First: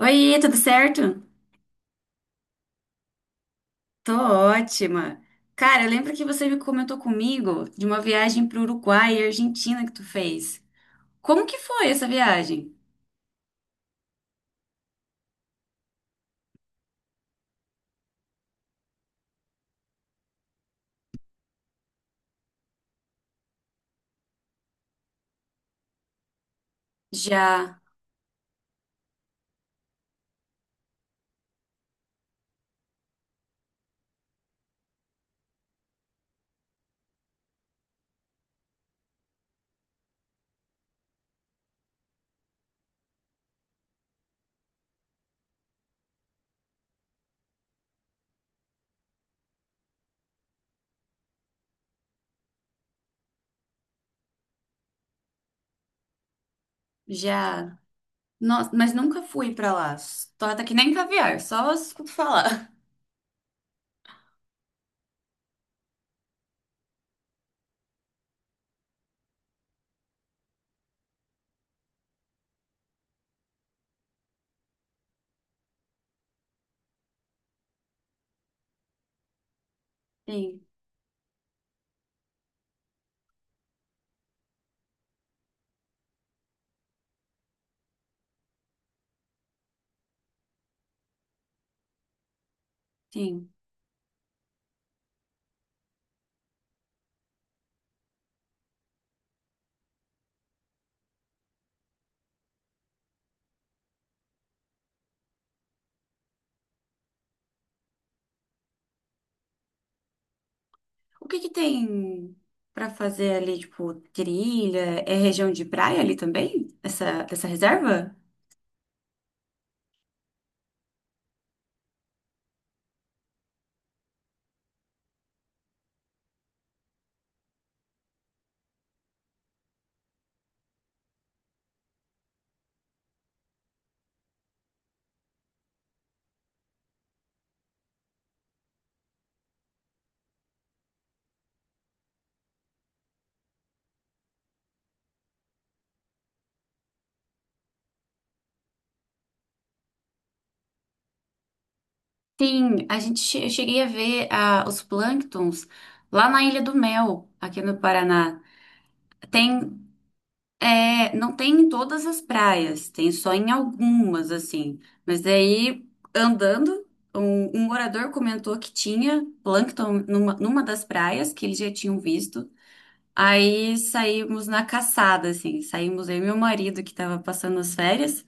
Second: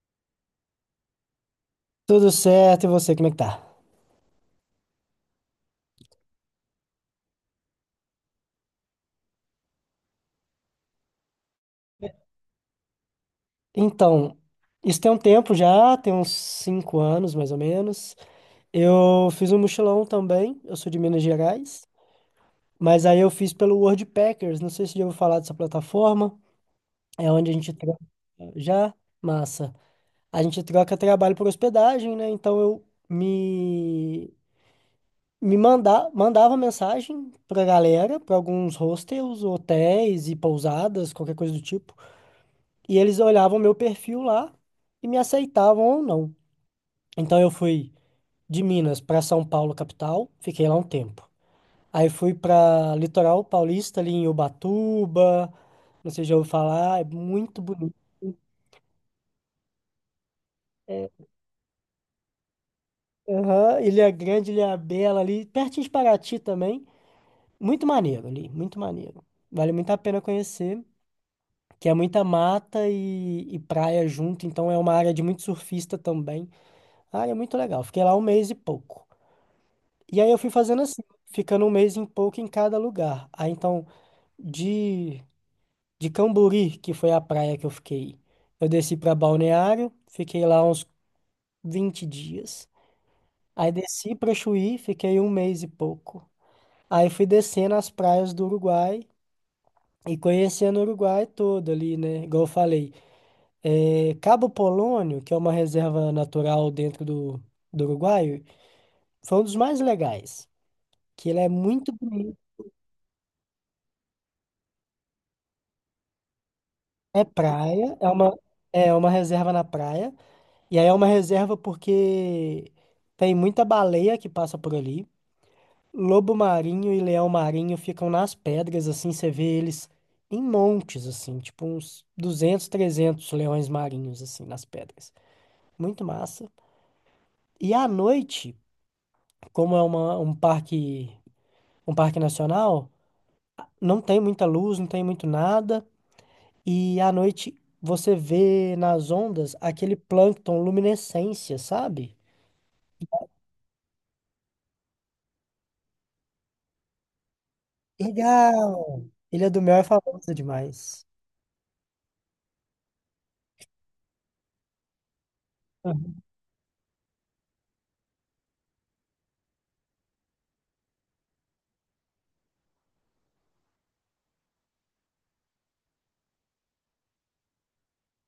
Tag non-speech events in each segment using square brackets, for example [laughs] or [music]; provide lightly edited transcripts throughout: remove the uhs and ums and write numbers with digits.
Oi, tudo certo? Tudo certo, e você, como é que tá? Tô ótima. Cara, lembra que você me comentou comigo de uma viagem pro Uruguai e Argentina que tu fez? Como que foi essa viagem? Então, isso tem um tempo já, tem uns 5 anos mais ou menos. Eu fiz um mochilão também, eu sou de Minas Gerais, mas aí eu fiz pelo Worldpackers, não sei se já ouviu falar dessa plataforma, é onde a gente Já, troca já, massa. A gente troca trabalho por hospedagem, né? Então eu mandava mensagem pra galera, pra alguns hostels, hotéis e pousadas, qualquer coisa do tipo. E eles olhavam meu perfil lá e me aceitavam ou não. Então eu fui de Minas para São Paulo, capital, fiquei lá um tempo. Aí fui para Litoral Paulista, ali em Ubatuba, não sei se já ouviu falar, é muito já. bonito. Nossa, mas nunca fui pra lá. Torta que nem É, caviar, só escuto falar. aham, Ilha Grande, Ilha Bela ali, pertinho de Paraty também. Muito maneiro ali, muito maneiro. Vale muito a pena conhecer, que é muita mata e praia junto, então é uma área de muito surfista também. Ah, é muito legal. Fiquei lá um mês e pouco. E [laughs] aí eu fui Sim, fazendo assim, ficando um mês em pouco em cada lugar. Aí então, de, de Cambori, que foi a praia que eu fiquei, eu desci para Balneário, fiquei lá uns 20 dias. sim. Aí desci para Chuí, fiquei um mês e pouco. Aí fui descendo as praias do Uruguai e conhecendo o Uruguai todo ali, né? Igual eu falei, é, Cabo Polônio, que é uma reserva natural dentro do Uruguai, foi um dos mais legais, O que que ele é que tem muito bonito. pra fazer ali, tipo, trilha? É região de praia ali também? É Essa praia, é reserva? uma, é uma reserva na praia. E aí é uma reserva porque tem muita baleia que passa por ali. Lobo marinho e leão marinho ficam nas pedras, assim, você vê eles em montes, assim, tipo uns 200, 300 leões marinhos, assim, nas pedras. Muito massa. E à noite, como um parque nacional, não tem muita luz, não tem muito nada. E à noite você vê nas ondas aquele plâncton luminescência, sabe? Sim, eu cheguei a ver os plânctons lá na Ilha do Mel, aqui no Paraná. Legal! Ele Tem, é do Mel é famosa demais. Não tem em todas as praias, tem só em algumas, assim. Mas daí, Aham. andando, um morador comentou que tinha plâncton numa das praias que eles já tinham visto. Aí saímos na caçada, assim, saímos eu e meu marido, que estava passando as férias,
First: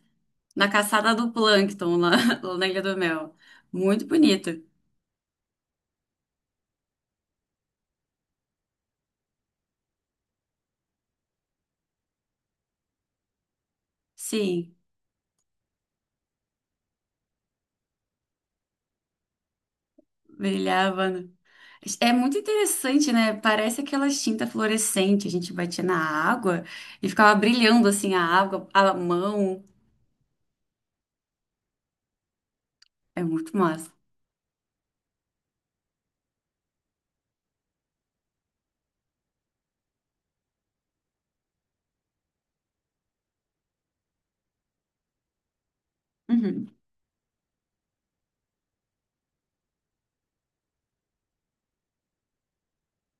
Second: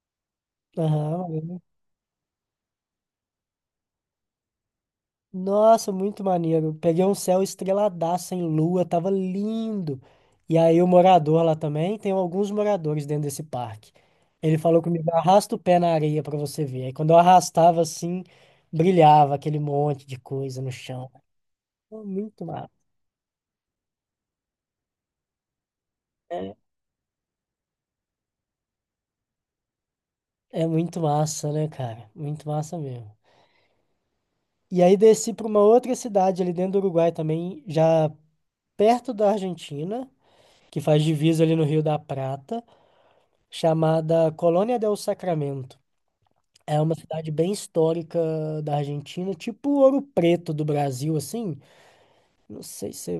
na caçada do Aham. plâncton lá, [laughs] lá na Ilha do Mel. Muito bonito, Nossa, muito maneiro. Peguei um céu estreladaço em lua, tava lindo. E aí o morador lá também, tem alguns moradores dentro desse parque. Ele sim. falou comigo, arrasta o pé na areia pra você ver. Aí quando eu arrastava assim, brilhava aquele monte de coisa no Brilhava, chão. né? Pô, É muito muito massa. interessante, né? Parece aquela tinta fluorescente. A gente batia na É. água e ficava brilhando assim a água, a mão. É muito massa, né, cara? Muito massa mesmo. É muito massa. E aí desci para uma outra cidade ali dentro do Uruguai também, já perto da Argentina, que faz divisa ali no Rio da Prata, chamada Colônia del Sacramento. Uhum. É uma cidade bem histórica da Argentina, tipo Ouro Preto do Brasil, assim. Não sei se...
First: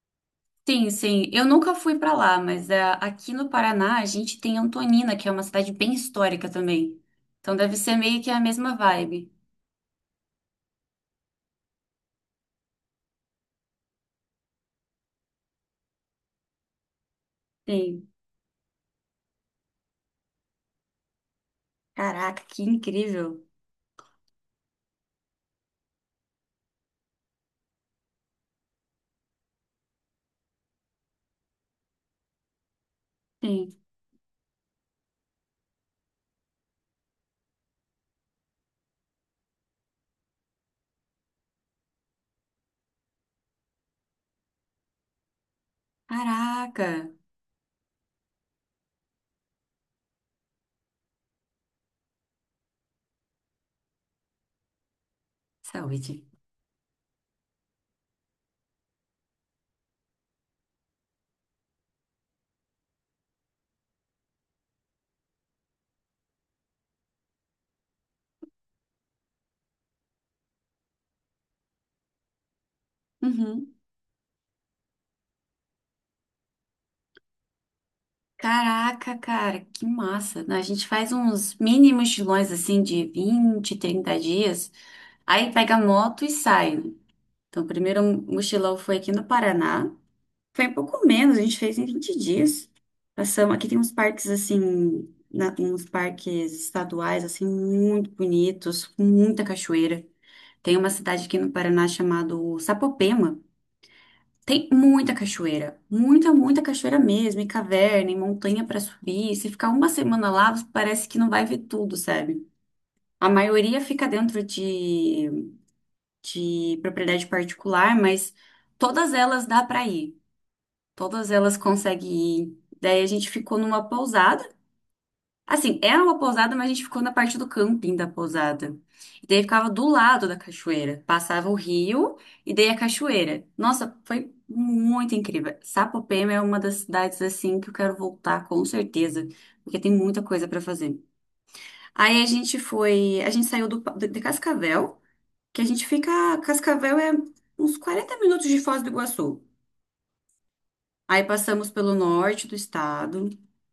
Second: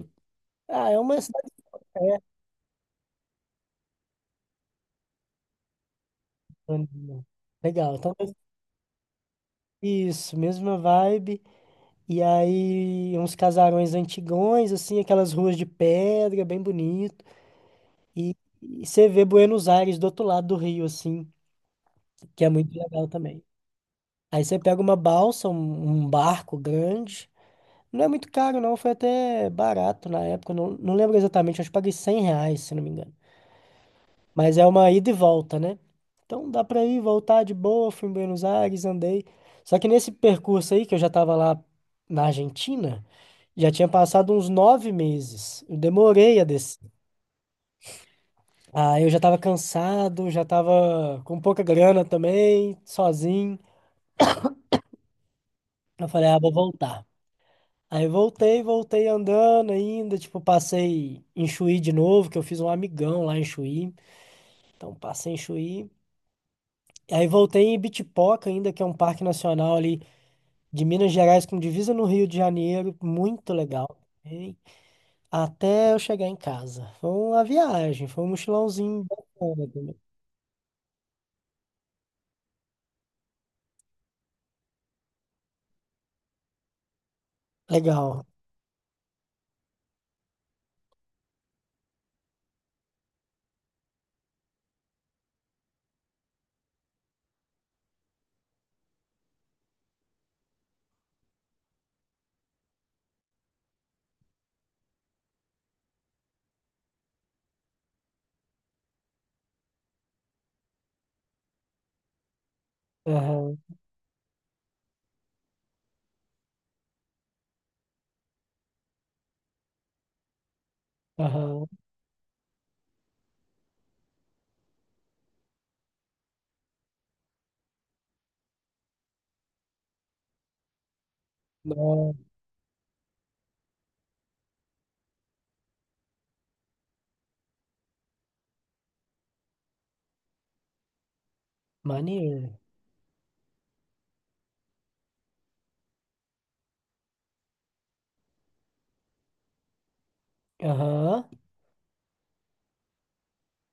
é, Sim, ah, é uma sim. Eu cidade nunca fui pra lá, mas é, aqui no Paraná a gente tem Antonina, que é uma cidade bem histórica grande, também. né? Então deve Legal, ser então meio que a mesma vibe. isso, mesma vibe. E aí uns casarões antigões, assim, aquelas ruas de pedra, bem bonito. Sim. E, e você vê Buenos Aires do outro lado do rio, assim, Caraca, que é que muito legal também. incrível. Aí você pega uma balsa, um barco grande. Não é muito caro, não. Foi até barato na época. Não, não lembro exatamente, acho que paguei R$ 100, se não me engano. Sim. Mas é uma ida e volta, né? Então dá pra ir, voltar de boa. Fui em Buenos Aires, andei. Só que nesse percurso aí, que eu já tava lá na Argentina, já tinha passado uns 9 meses. Eu demorei a Caraca. descer. Aí eu já tava cansado, já tava com pouca grana também, sozinho. Eu Saúde. falei, ah, vou voltar. Aí voltei, voltei andando ainda, tipo, passei em Chuí de novo, que eu fiz um amigão lá em Chuí. Então passei em Chuí. Aí voltei em Ibitipoca ainda, que é um parque nacional ali de Minas Gerais com divisa no Rio de Janeiro, muito Uhum. legal. Hein? Até eu chegar em casa. Foi uma viagem, foi um mochilãozinho Caraca, cara, bacana que também. massa, né? A gente faz uns mini mochilões assim de 20, 30 dias, aí pega a moto e sai, né? Então, o primeiro Legal. mochilão foi aqui no Paraná. Foi um pouco menos, a gente fez em 20 dias. Passamos, aqui tem uns parques assim, uns parques estaduais assim muito bonitos, com muita cachoeira. Tem uma cidade aqui no Paraná chamada Sapopema. Tem muita cachoeira, muita, muita cachoeira mesmo, e caverna, e montanha para subir. Se ficar uma semana lá, parece que não vai ver tudo, sabe? A Aham, maioria fica dentro de propriedade particular, mas todas elas dá para ir, todas elas aham. conseguem ir. Daí a gente ficou numa pousada. Assim, era uma pousada, mas a gente ficou na parte do camping da pousada. E daí ficava do lado da cachoeira. Passava o rio Nossa. e daí a cachoeira. Nossa, foi muito incrível. Sapopema é uma das cidades assim que eu quero voltar com certeza, porque tem muita coisa pra fazer. Aí a gente Maneiro. foi, a gente saiu de Cascavel, que a gente fica, Cascavel é uns 40 minutos de Foz do Iguaçu. Aí Aham. passamos pelo norte do estado.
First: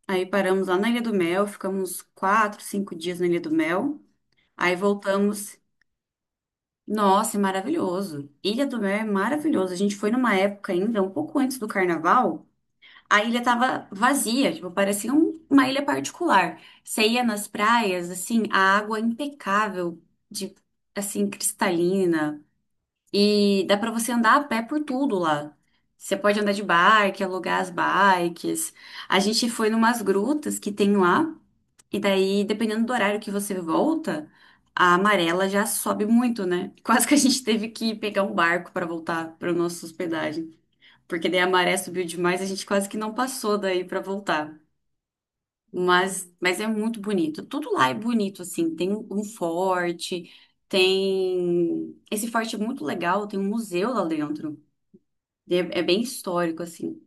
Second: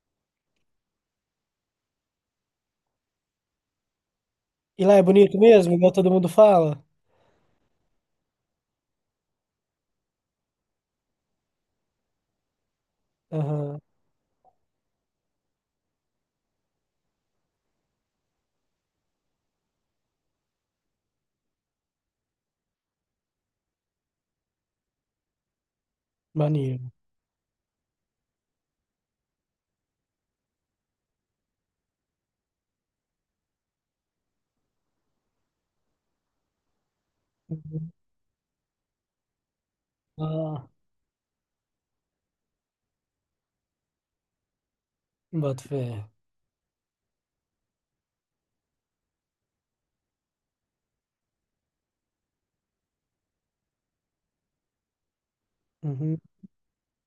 Aí paramos lá na Ilha do Mel, ficamos 4, 5 dias na Ilha do Mel. Aí E lá é bonito voltamos. mesmo, igual todo mundo fala? Nossa, é maravilhoso. Ilha do Mel é maravilhoso. A gente foi numa época ainda, um pouco antes do carnaval, a ilha Aham. tava vazia, tipo, parecia uma ilha particular. Você ia nas praias, assim, a água é impecável, de, assim, cristalina. E dá pra você andar a pé por tudo lá. Você pode andar de Maneiro. bike, alugar as bikes. A gente foi numas grutas que tem lá, e daí, dependendo do horário que você volta, a amarela já sobe muito, né? [laughs] Quase que a gente teve Uhum. que pegar um barco pra voltar para nossa hospedagem, Ah, porque daí a maré subiu demais, a gente quase que não passou daí pra voltar. boto fé. Mas é muito bonito. Tudo lá é bonito, assim. Tem um forte, tem. Esse forte é muito legal, tem um museu lá dentro. É, é bem Uhum. histórico, assim.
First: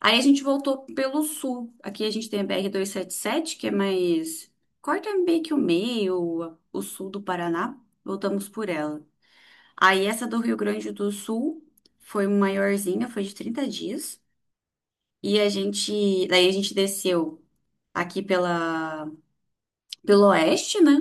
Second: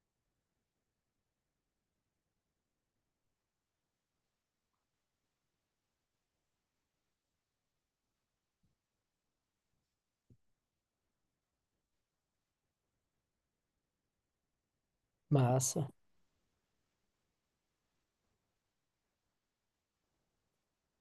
Aí a gente voltou pelo sul. Aqui a gente tem a BR-277, que é mais. Corta meio que o meio, o sul do Paraná. Voltamos por ela. Aí essa do Rio Grande do Sul foi maiorzinha, foi de 30 dias. E a Massa. gente. Daí a gente desceu aqui pela, pelo oeste, né?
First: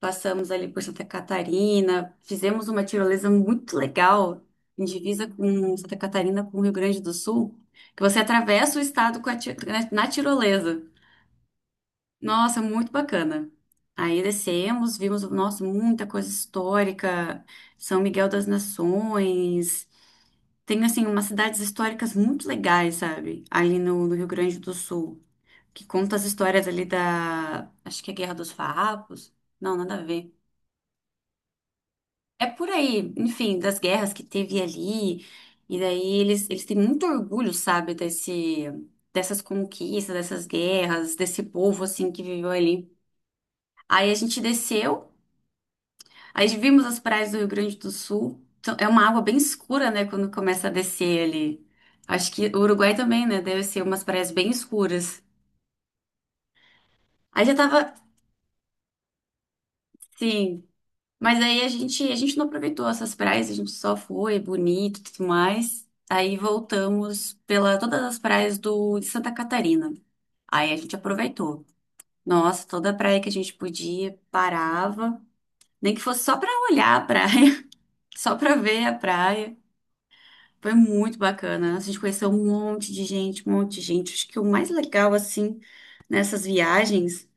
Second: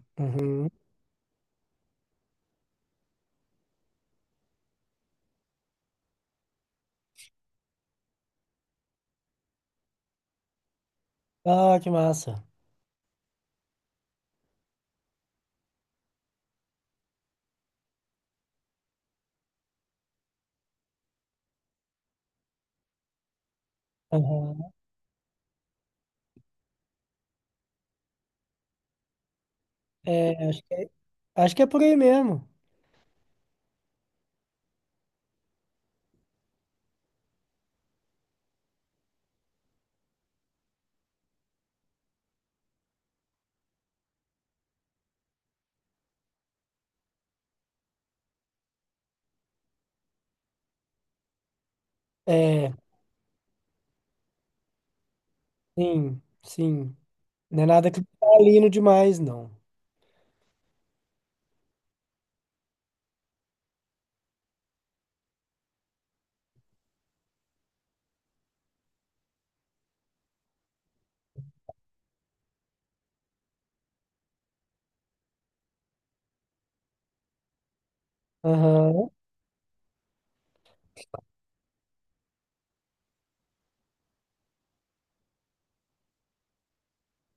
Passamos ali Uhum. por Santa Catarina, fizemos uma tirolesa muito legal, em divisa com Santa Catarina, com o Rio Grande do Sul, que você atravessa o estado com a ti- na na tirolesa. Ah, que massa. Nossa, muito bacana. Aí descemos, vimos, nossa, muita coisa histórica, São Miguel das Nações. Tem, assim, umas cidades históricas muito legais, sabe? Ali no, no Rio Aham. Grande do Sul, que conta as histórias ali da, acho que é Guerra dos Farrapos. Não, nada a ver. É, acho que é por aí É mesmo. por aí, enfim, das guerras que teve ali. E daí eles têm muito orgulho, sabe, dessas conquistas, dessas guerras, desse povo, assim, que viveu ali. Aí a gente desceu, aí vimos as praias do Rio Grande do Sul. Então, é uma água bem escura, né, quando começa a descer ali. Acho que o É, Uruguai também, né, deve ser umas praias bem escuras. sim, sim. Aí já Não é nada tava, cristalino demais, não. sim. Mas aí a gente não aproveitou essas praias, a gente só foi, é bonito e tudo mais. Aí voltamos pela todas as praias do, de Santa Catarina. Aí a gente aproveitou. Nossa, toda praia que a gente podia, parava. Nem que fosse só pra olhar a praia, [laughs] só pra ver a Aham. praia. Foi muito bacana. A gente conheceu um monte de gente, um monte de gente. Acho que o mais legal, assim, nessas viagens.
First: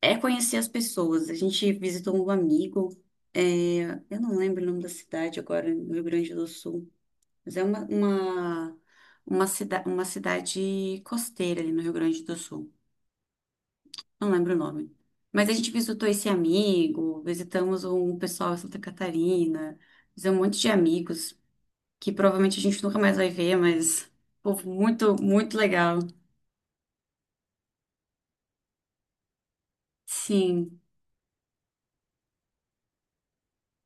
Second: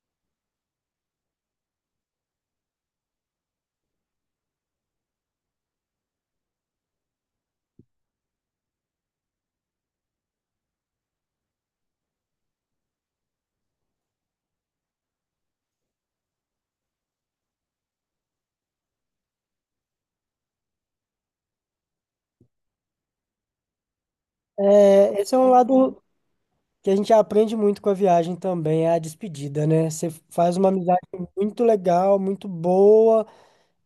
É conhecer as pessoas. A gente visitou um amigo, é, eu não lembro o nome da cidade agora, no Rio Grande do Sul, mas é uma cidade costeira ali no Rio Grande do Sul. Não lembro o nome. Mas a gente visitou esse amigo, visitamos um pessoal em Santa Catarina, fizemos um monte de amigos que provavelmente a gente nunca mais vai ver, mas povo muito, É, esse é um muito legal. lado que a gente aprende muito com a viagem também, é a despedida, né? Você faz uma Sim, amizade muito legal, muito boa.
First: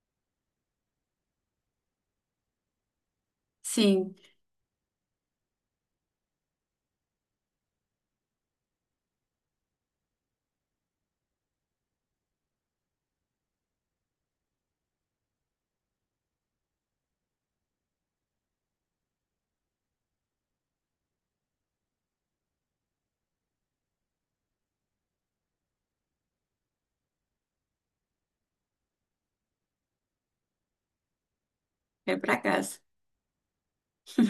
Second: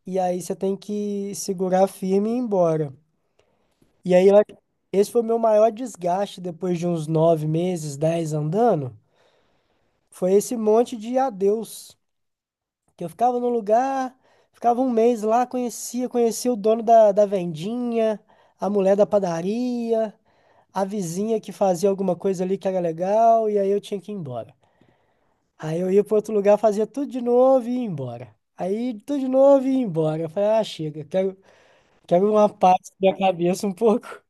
E aí você tem que segurar firme e ir embora. sim, E aí, esse foi o meu maior desgaste depois de uns 9 meses, dez andando. Foi esse monte de adeus. Que eu ficava no lugar, ficava um mês lá, conhecia o dono da vendinha, a mulher da padaria, a vizinha que fazia alguma coisa ali que era legal, e aí eu tinha que ir embora. Aí eu ia para outro lugar, fazia tudo de novo e ia embora. Aí tudo de novo e ia embora. Eu falei, ah, chega, quero. é Quebra pra uma cá. parte da minha cabeça um pouco.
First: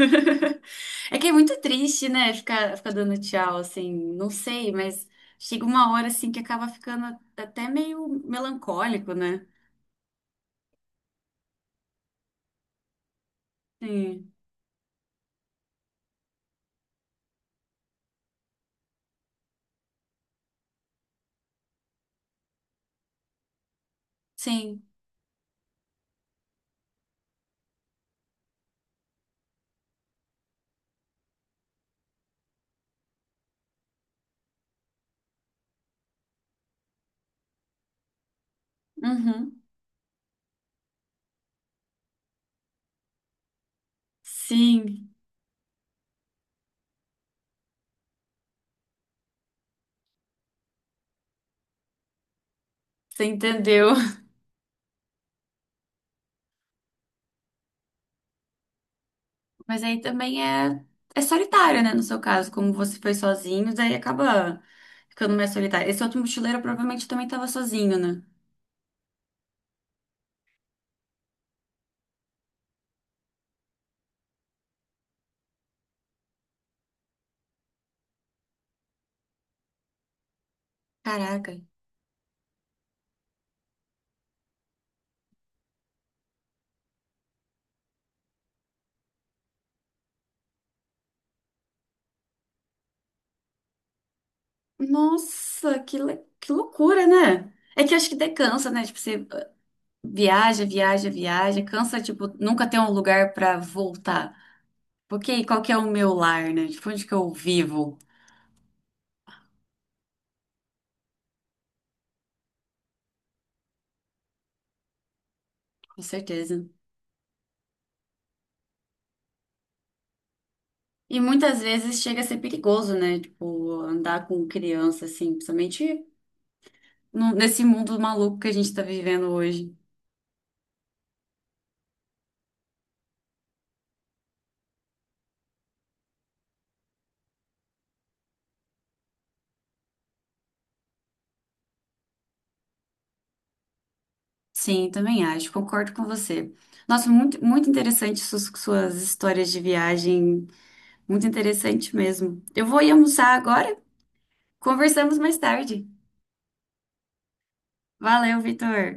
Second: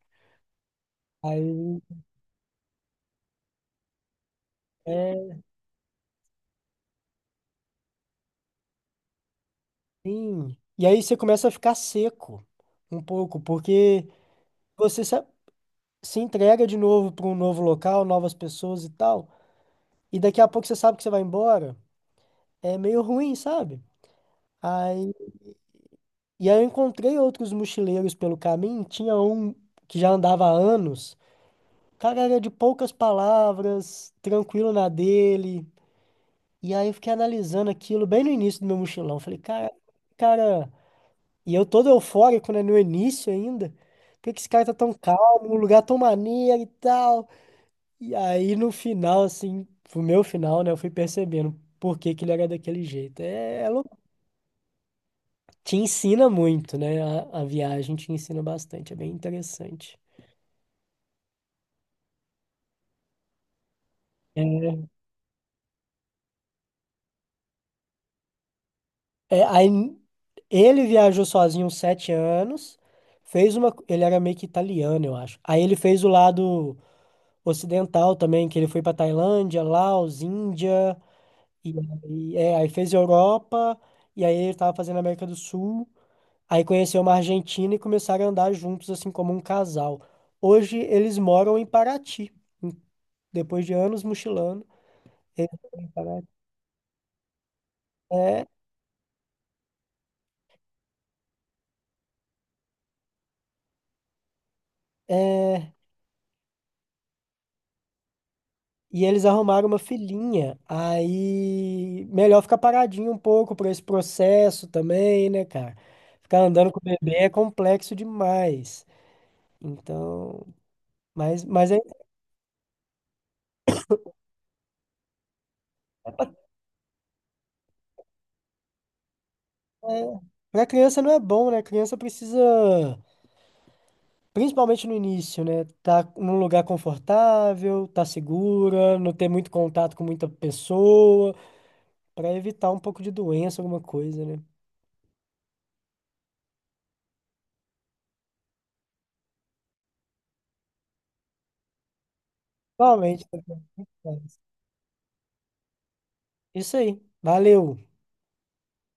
É que é muito Aí triste, né? Ficar dando tchau, assim, não sei, mas é. chega uma hora, assim, que acaba ficando até meio melancólico, né? Sim. E aí você começa a ficar seco um pouco, porque Sim, você se entrega de novo para um novo local, novas pessoas e tal. E daqui a pouco você sabe que você vai embora. É meio ruim, sabe? sim, Aí, e aí eu encontrei outros mochileiros pelo caminho. Tinha um que já andava há anos. O cara era de poucas palavras, tranquilo na dele. E aí eu fiquei analisando aquilo bem no início do meu mochilão. Falei, uhum, cara, cara. E eu todo eufórico, né? No início ainda. Por que que esse cara tá tão sim, calmo? Um lugar tão maneiro e tal. E aí no final, assim, pro meu final, né? Eu fui percebendo por que que ele era daquele jeito. você É, é entendeu. louco. [laughs] Te ensina muito, né? A viagem te ensina bastante. É bem Mas interessante. aí também é solitário, né? No seu caso, como você foi sozinho, daí acaba É, ficando mais solitário. Esse outro mochileiro provavelmente também estava sozinho, né? Aí ele viajou sozinho uns 7 anos. Fez uma. Ele era meio que italiano, eu acho. Aí ele fez o lado ocidental também, que ele foi pra Tailândia, Laos, Índia. Caraca. E aí, aí fez Europa, e aí ele tava fazendo América do Sul, aí conheceu uma Argentina e começaram a andar juntos, assim, como um casal. Hoje eles moram em Paraty, em- depois de anos mochilando. Eles Nossa, moram em Paraty. que loucura, né? É que eu acho que daí É, cansa, né? Tipo, você viaja, viaja, viaja, cansa, tipo, nunca ter um lugar pra voltar. Porque qual que é, é o meu lar, né? Tipo, onde que eu vivo? e eles arrumaram uma filhinha, aí melhor ficar paradinho um pouco para esse processo também, né, cara? Com Ficar certeza. andando com o bebê é complexo demais. Então, E mas, muitas mas é. vezes chega a ser perigoso, né? Tipo, andar com criança, assim, principalmente nesse mundo maluco que a gente tá vivendo hoje. É, para criança não é bom, né? Criança precisa, principalmente no início, né? Tá num lugar confortável, tá segura, não ter muito contato com muita pessoa, para evitar um pouco de doença, alguma coisa, né? Sim, também acho, concordo com você. Nossa, muito, muito interessante suas histórias de viagem, muito interessante mesmo. Eu vou ir almoçar Realmente. agora, conversamos mais tarde. Isso aí. Valeu. Valeu, Vitor.